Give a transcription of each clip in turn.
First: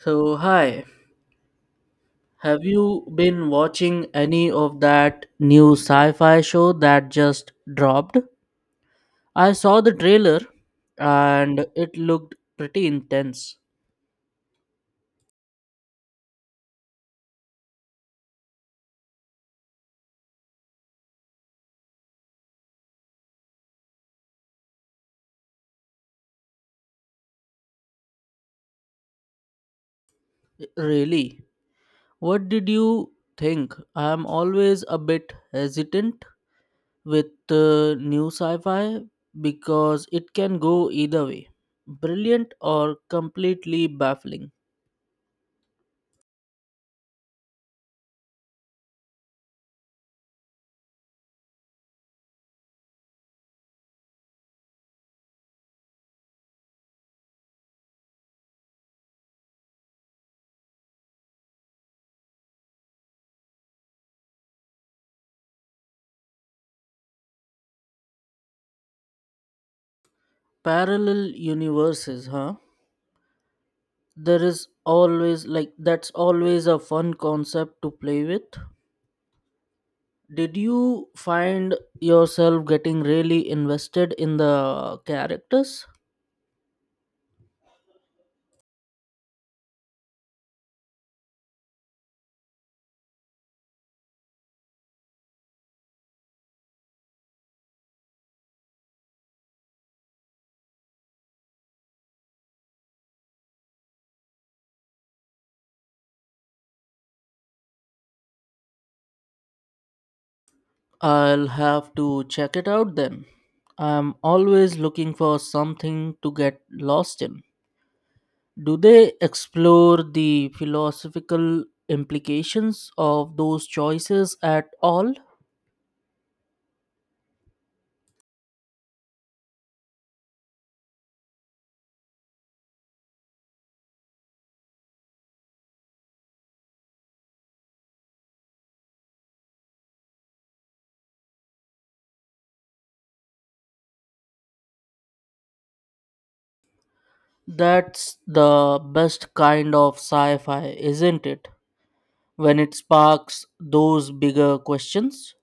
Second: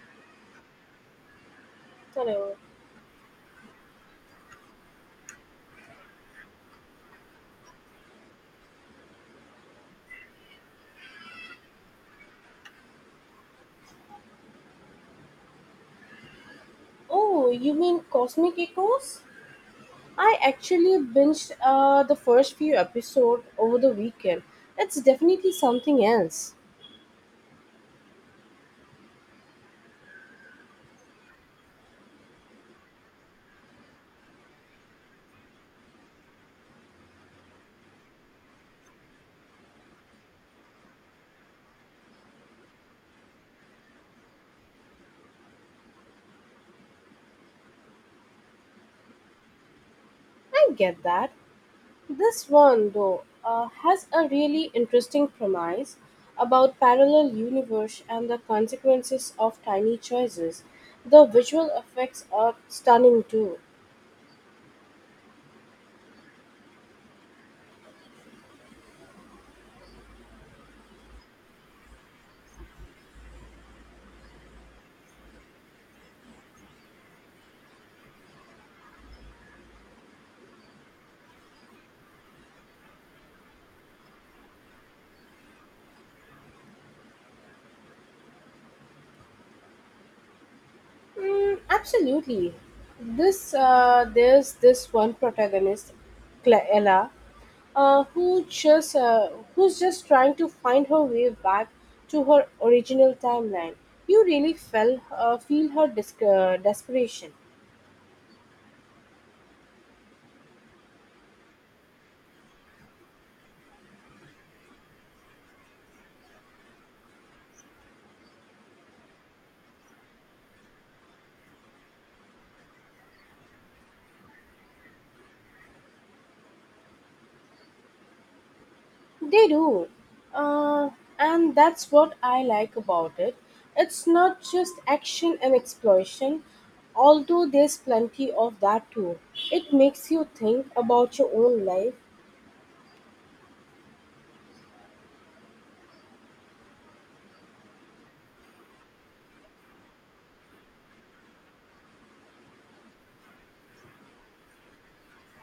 So, hi, Hello. have you been watching any of that new sci fi show that just dropped? I saw the trailer and it looked pretty intense. Oh, you mean Cosmic Echoes? I actually binged the first few episodes over the weekend. It's definitely something else. Really? What did you think? I'm always a bit hesitant with new sci fi because it can go either way brilliant or completely baffling. I get that. This one, though, has a really interesting premise about parallel universe and the consequences of tiny choices. The visual effects are stunning too. Parallel universes, huh? there is always like That's always a fun concept to play with. Did you find yourself getting really invested in the characters? Mm, absolutely. This There's this one protagonist, Ella, uh, who just uh, who's just trying to find her way back to her original timeline. You really felt feel her desperation. I'll have to check it out then. I'm always looking for something to get lost in. Do they explore the philosophical implications of those choices at all? They do, uh, and that's what I like about it. It's not just action and exploration, although there's plenty of that too. It makes you think about your own life. That's the best kind of sci-fi, isn't it, when it sparks those bigger questions.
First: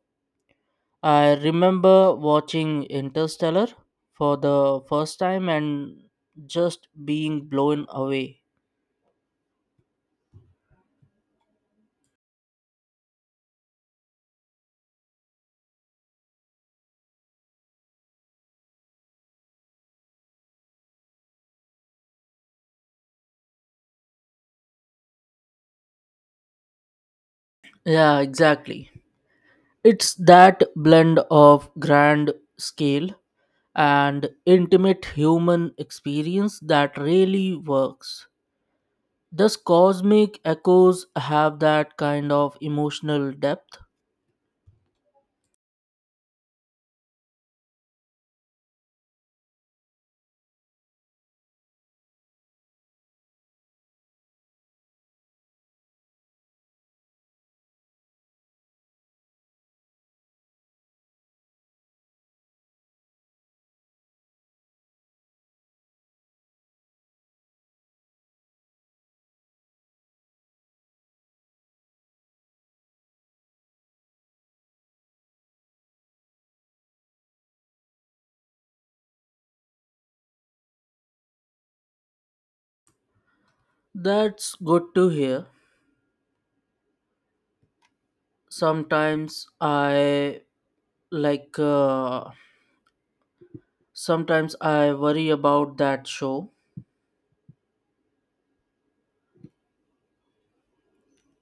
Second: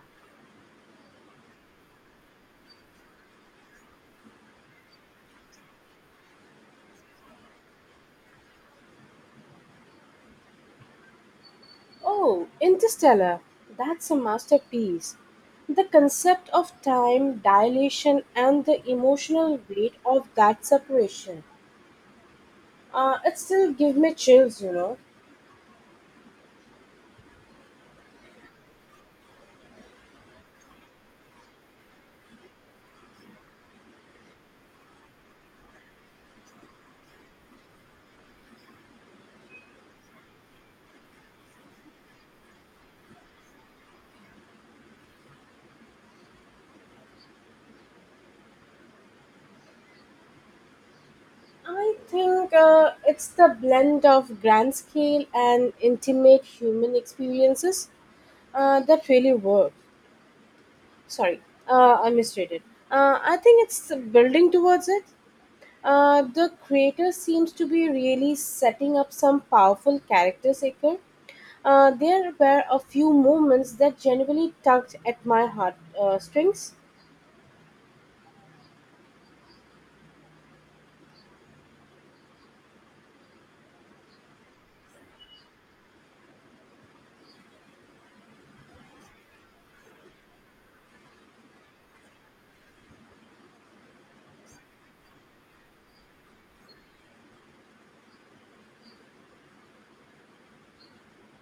I remember watching Interstellar for the first time and just being blown away. Oh, Interstellar. That's a masterpiece. The concept of time dilation and the emotional weight of that separation. It still gives me chills, you know. Yeah, exactly. It's that blend of grand scale and intimate human experience that really works. Thus, cosmic echoes have that kind of emotional depth. I think it's the blend of grand scale and intimate human experiences that really work. Sorry, I misstated. I think it's building towards it. The creator seems to be really setting up some powerful characters. There were a few moments that genuinely tugged at my heart strings. That's good to hear. sometimes i like uh, Sometimes I worry about that show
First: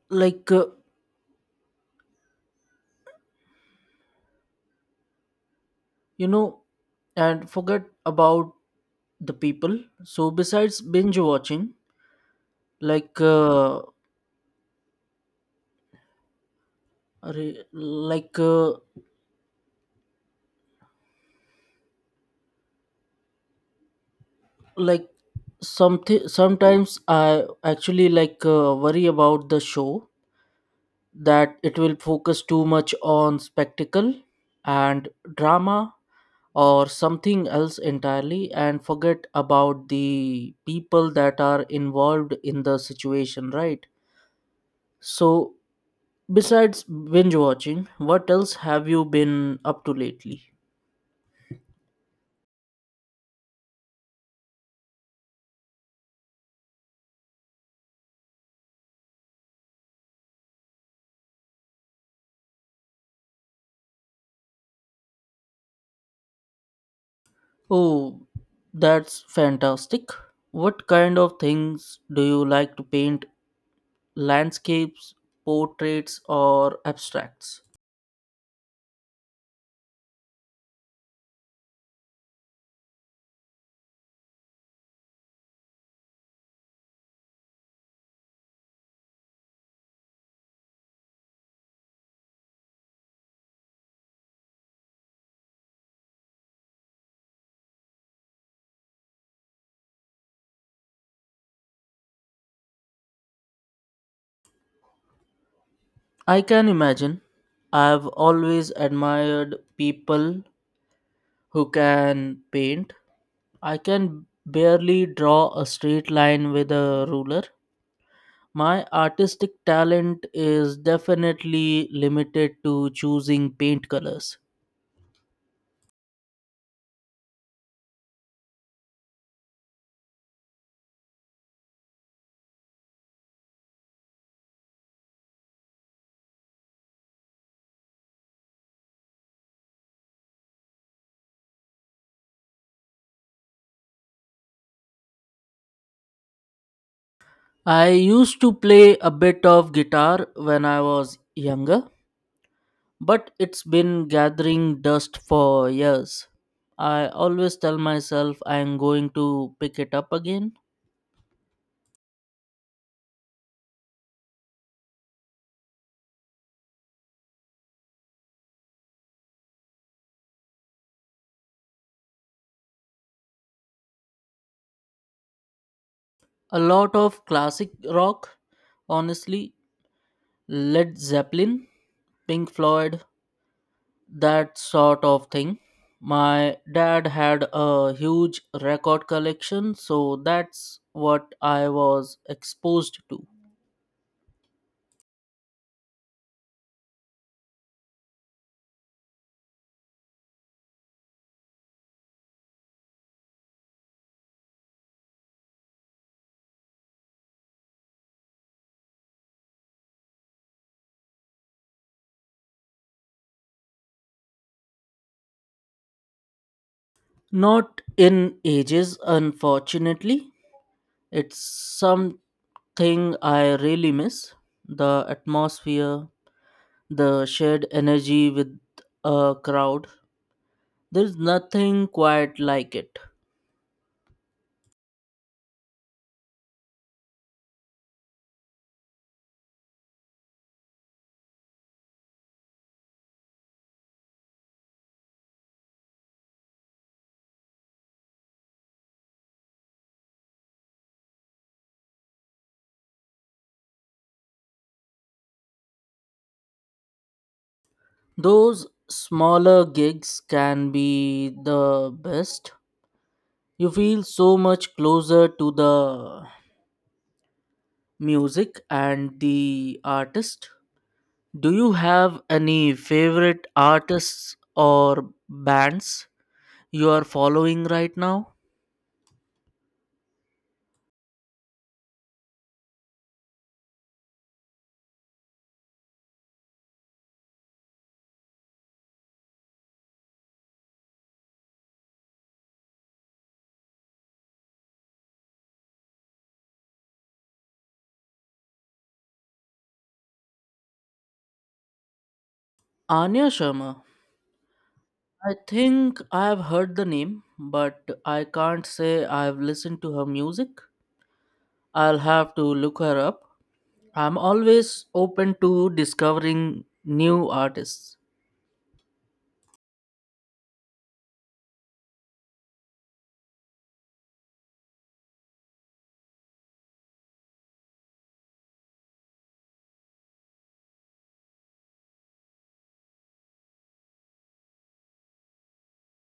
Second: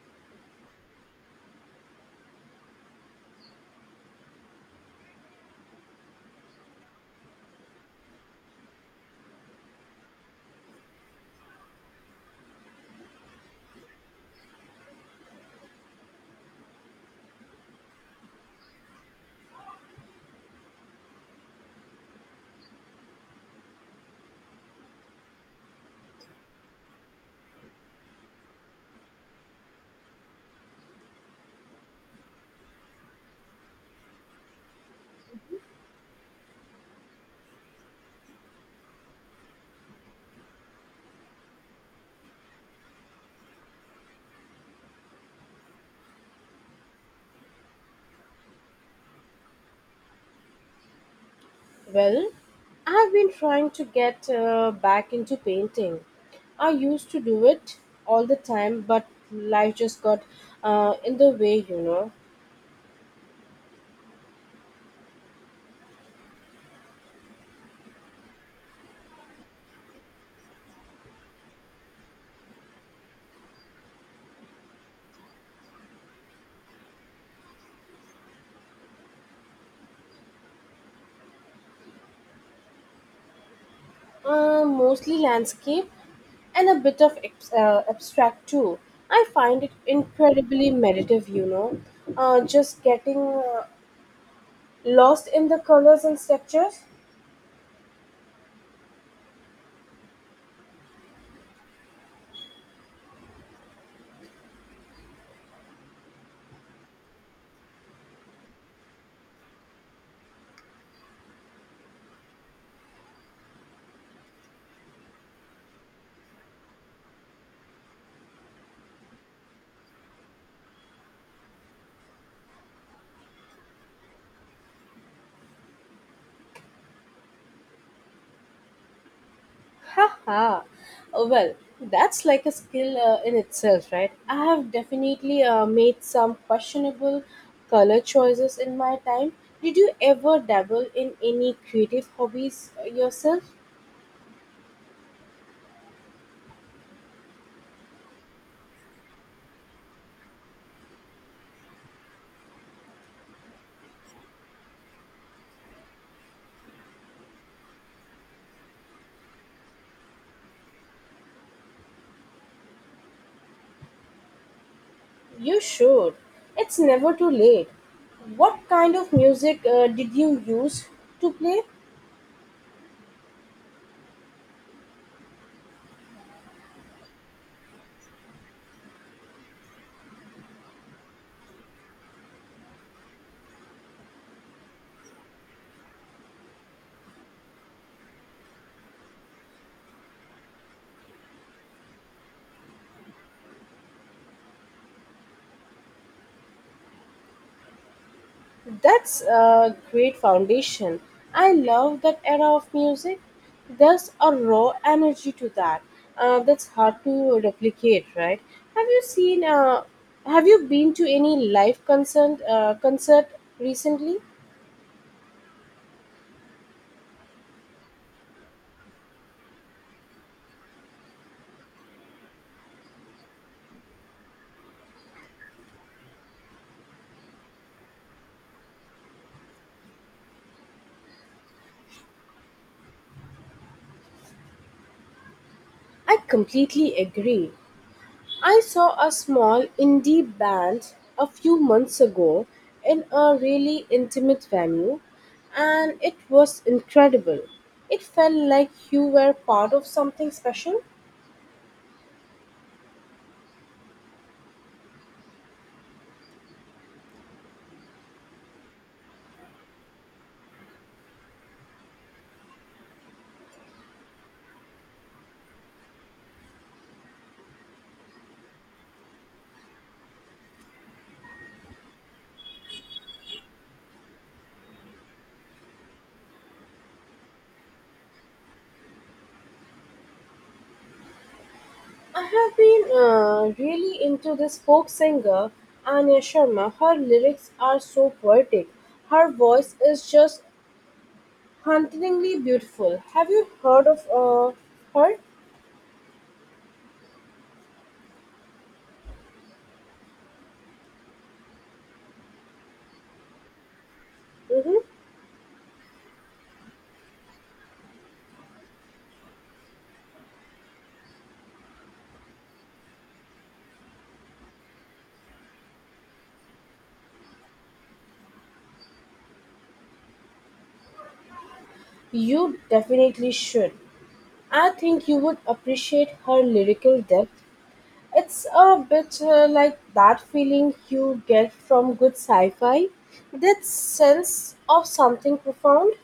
like uh, you know and forget about the people so besides binge watching like uh, re- like uh, like something sometimes I actually worry about the show that it will focus too much on spectacle and drama or something else entirely and forget about the people that are involved in the situation, right? So, besides binge watching, what else have you been up to lately? Well, I have been trying to get back into painting. I used to do it all the time, but life just got in the way, you know. Oh, that's fantastic. What kind of things do you like to paint? Landscapes, portraits, or abstracts? Mostly landscape and a bit of abstract too. I find it incredibly meditative, you know, just getting lost in the colors and structures. I can imagine. I've always admired people who can paint. I can barely draw a straight line with a ruler. My artistic talent is definitely limited to choosing paint colors. Haha. Well, that's like a skill in itself, right? I have definitely made some questionable color choices in my time. Did you ever dabble in any creative hobbies yourself? I used to play a bit of guitar when I was younger, but it's been gathering dust for years. I always tell myself I'm going to pick it up again. You should. It's never too late. What kind of music did you use to play? A lot of classic rock, honestly, Led Zeppelin, Pink Floyd, that sort of thing. My dad had a huge record collection, so that's what I was exposed to. That's a great foundation. I love that era of music. There's a raw energy to that. That's hard to replicate, right? Have you seen? Have you been to any live concert recently? Not in ages, unfortunately. It's something I really miss, the atmosphere, the shared energy with a crowd. There's nothing quite like it. I completely agree. I saw a small indie band a few months ago in a really intimate venue, and it was incredible. It felt like you were part of something special. Those smaller gigs can be the best. You feel so much closer to the music and the artist. Do you have any favorite artists or bands you are following right now? I have been really into this folk singer, Anya Sharma. Her lyrics are so poetic. Her voice is just hauntingly beautiful. Have you heard of her? Anya Sharma. Hmm. I think I have heard the name, but I can't say I've listened to her music. I'll have to look her up. I'm always open to discovering new artists. You definitely should. I think you would appreciate her lyrical depth. It's a bit like that feeling you get from good sci fi, that sense of something profound.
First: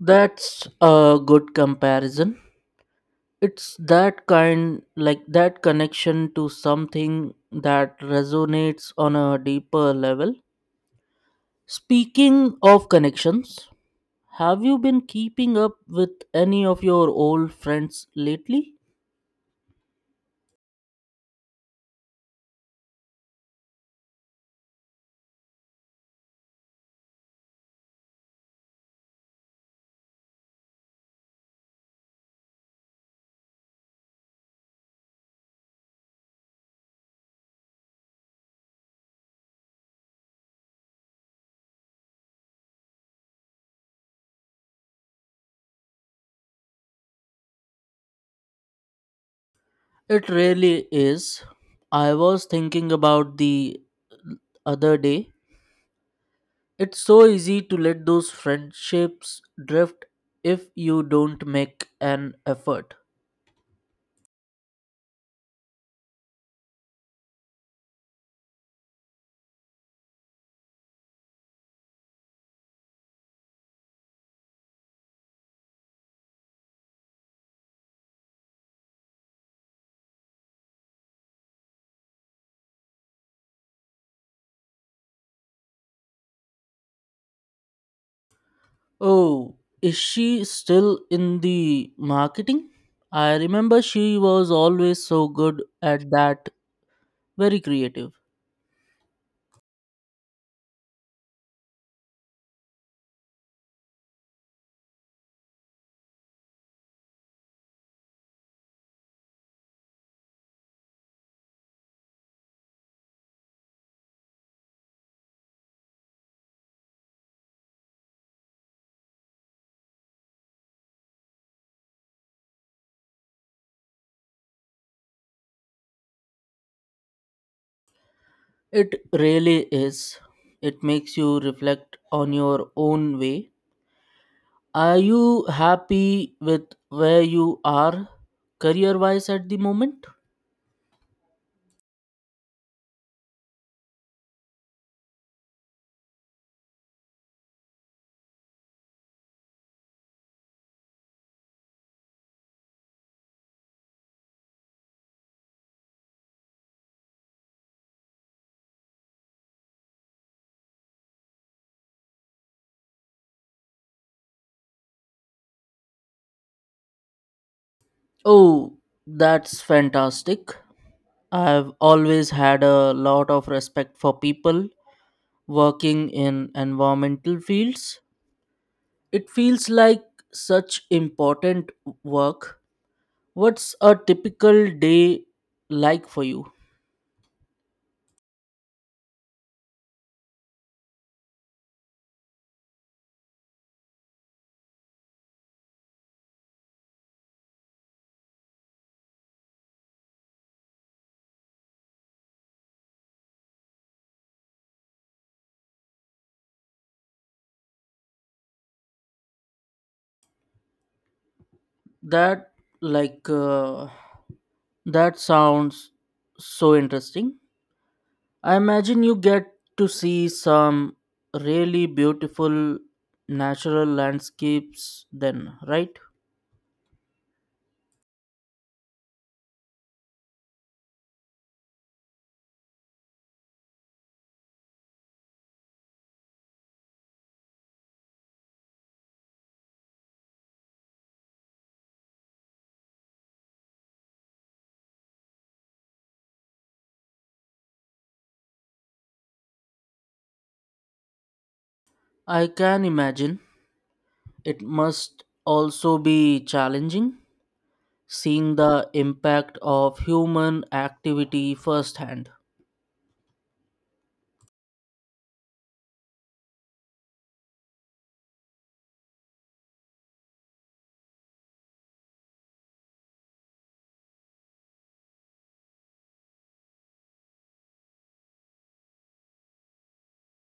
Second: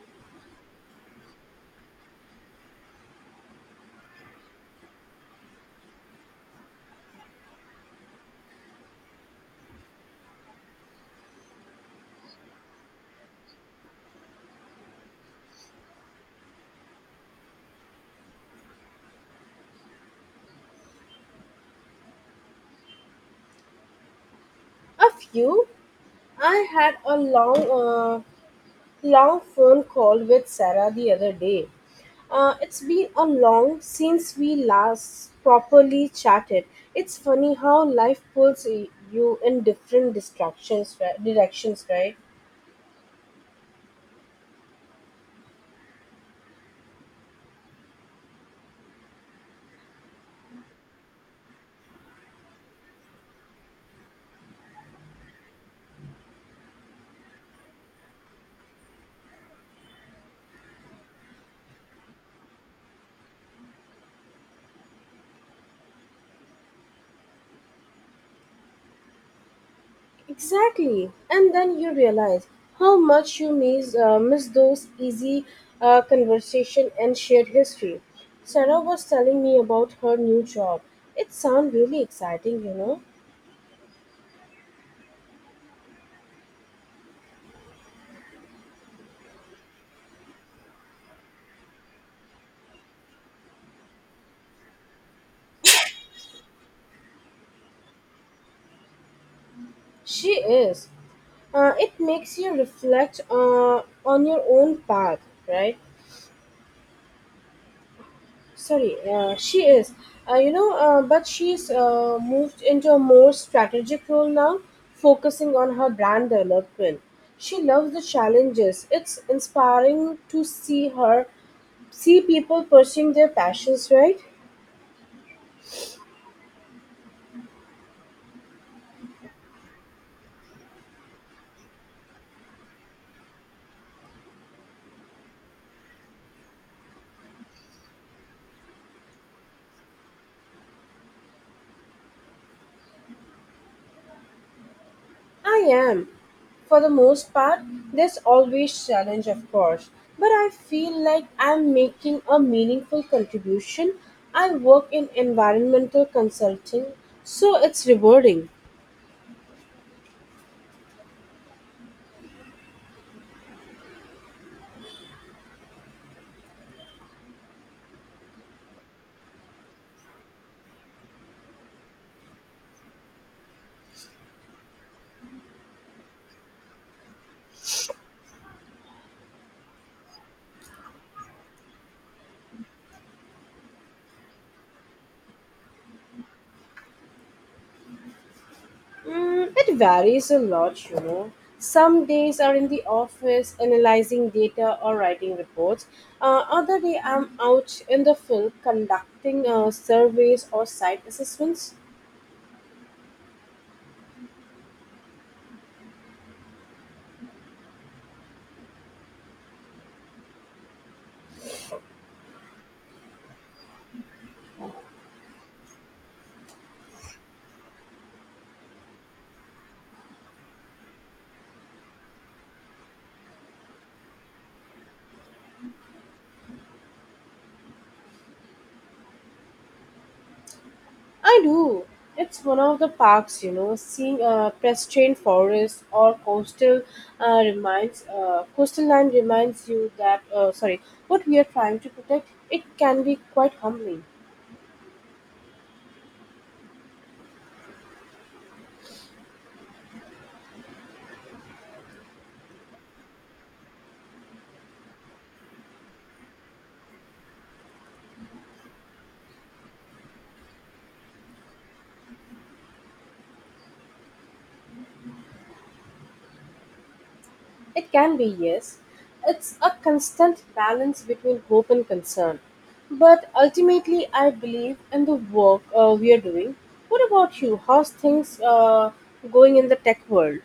That's a good comparison. It's that kind, like that connection to something that resonates on a deeper level. Speaking of connections, have you been keeping up with any of your old friends lately? A few. I had a long phone call with Sarah the other day. It's been a long since we last properly chatted. It's funny how life pulls you in different distractions, right? Directions, right? It really is. I was thinking about the other day. It's so easy to let those friendships drift if you don't make an effort. Exactly. And then you realize how much you miss those easy conversation and shared history. Sarah was telling me about her new job. It sounds really exciting, you know. Oh, is she still in the marketing? I remember she was always so good at that, very creative. She is. It makes you reflect on your own path, right? Sorry, she is. But she's moved into a more strategic role now, focusing on her brand development. She loves the challenges. It's inspiring to see people pursuing their passions, right? It really is. It makes you reflect on your own way. Are you happy with where you are career wise at the moment? I am. For the most part, there's always challenge, of course. But I feel like I'm making a meaningful contribution. I work in environmental consulting, so it's rewarding. Oh, that's fantastic. I've always had a lot of respect for people working in environmental fields. It feels like such important work. What's a typical day like for you? Mm, it varies a lot, you know. Some days are in the office analyzing data or writing reports. Other day I'm out in the field conducting surveys or site assessments. That like uh, that sounds so interesting. I imagine you get to see some really beautiful natural landscapes then, right? I do. It's one of the parks, you know, seeing pedestrian forests or coastal land reminds you that what we are trying to protect. It can be quite humbling. I can imagine. It must also be challenging seeing the impact of human activity firsthand. It can be, yes. It's a constant balance between hope and concern. But ultimately, I believe in the work we are doing. What about you? How's things going in the tech world?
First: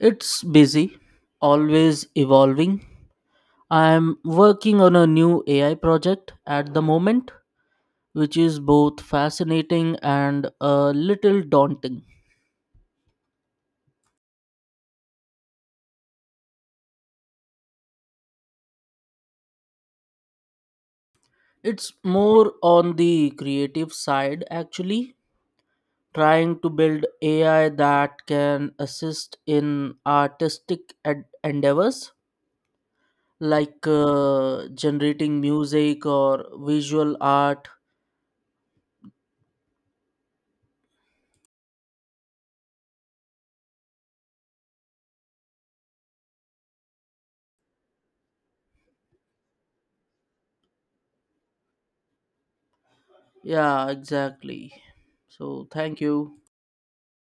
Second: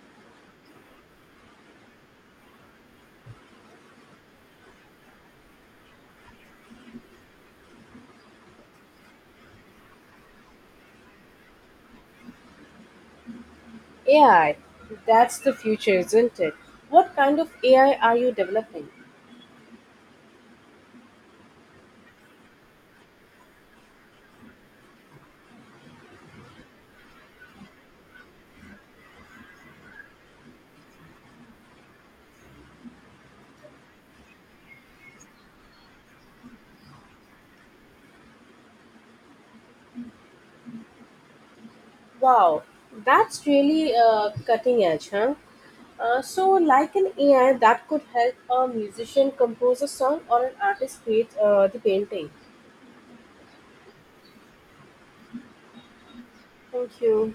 It's busy, always evolving. I'm working on a new AI project at the moment, which is both fascinating and a little daunting. AI, that's the future, isn't it? What kind of AI are you developing? It's more on the creative side, actually, trying to build AI that can assist in artistic endeavors like generating music or visual art. Wow, that's really cutting edge, huh? So, like an AI that could help a musician compose a song or an artist create the painting. Yeah, exactly. So, thank you. Thank you.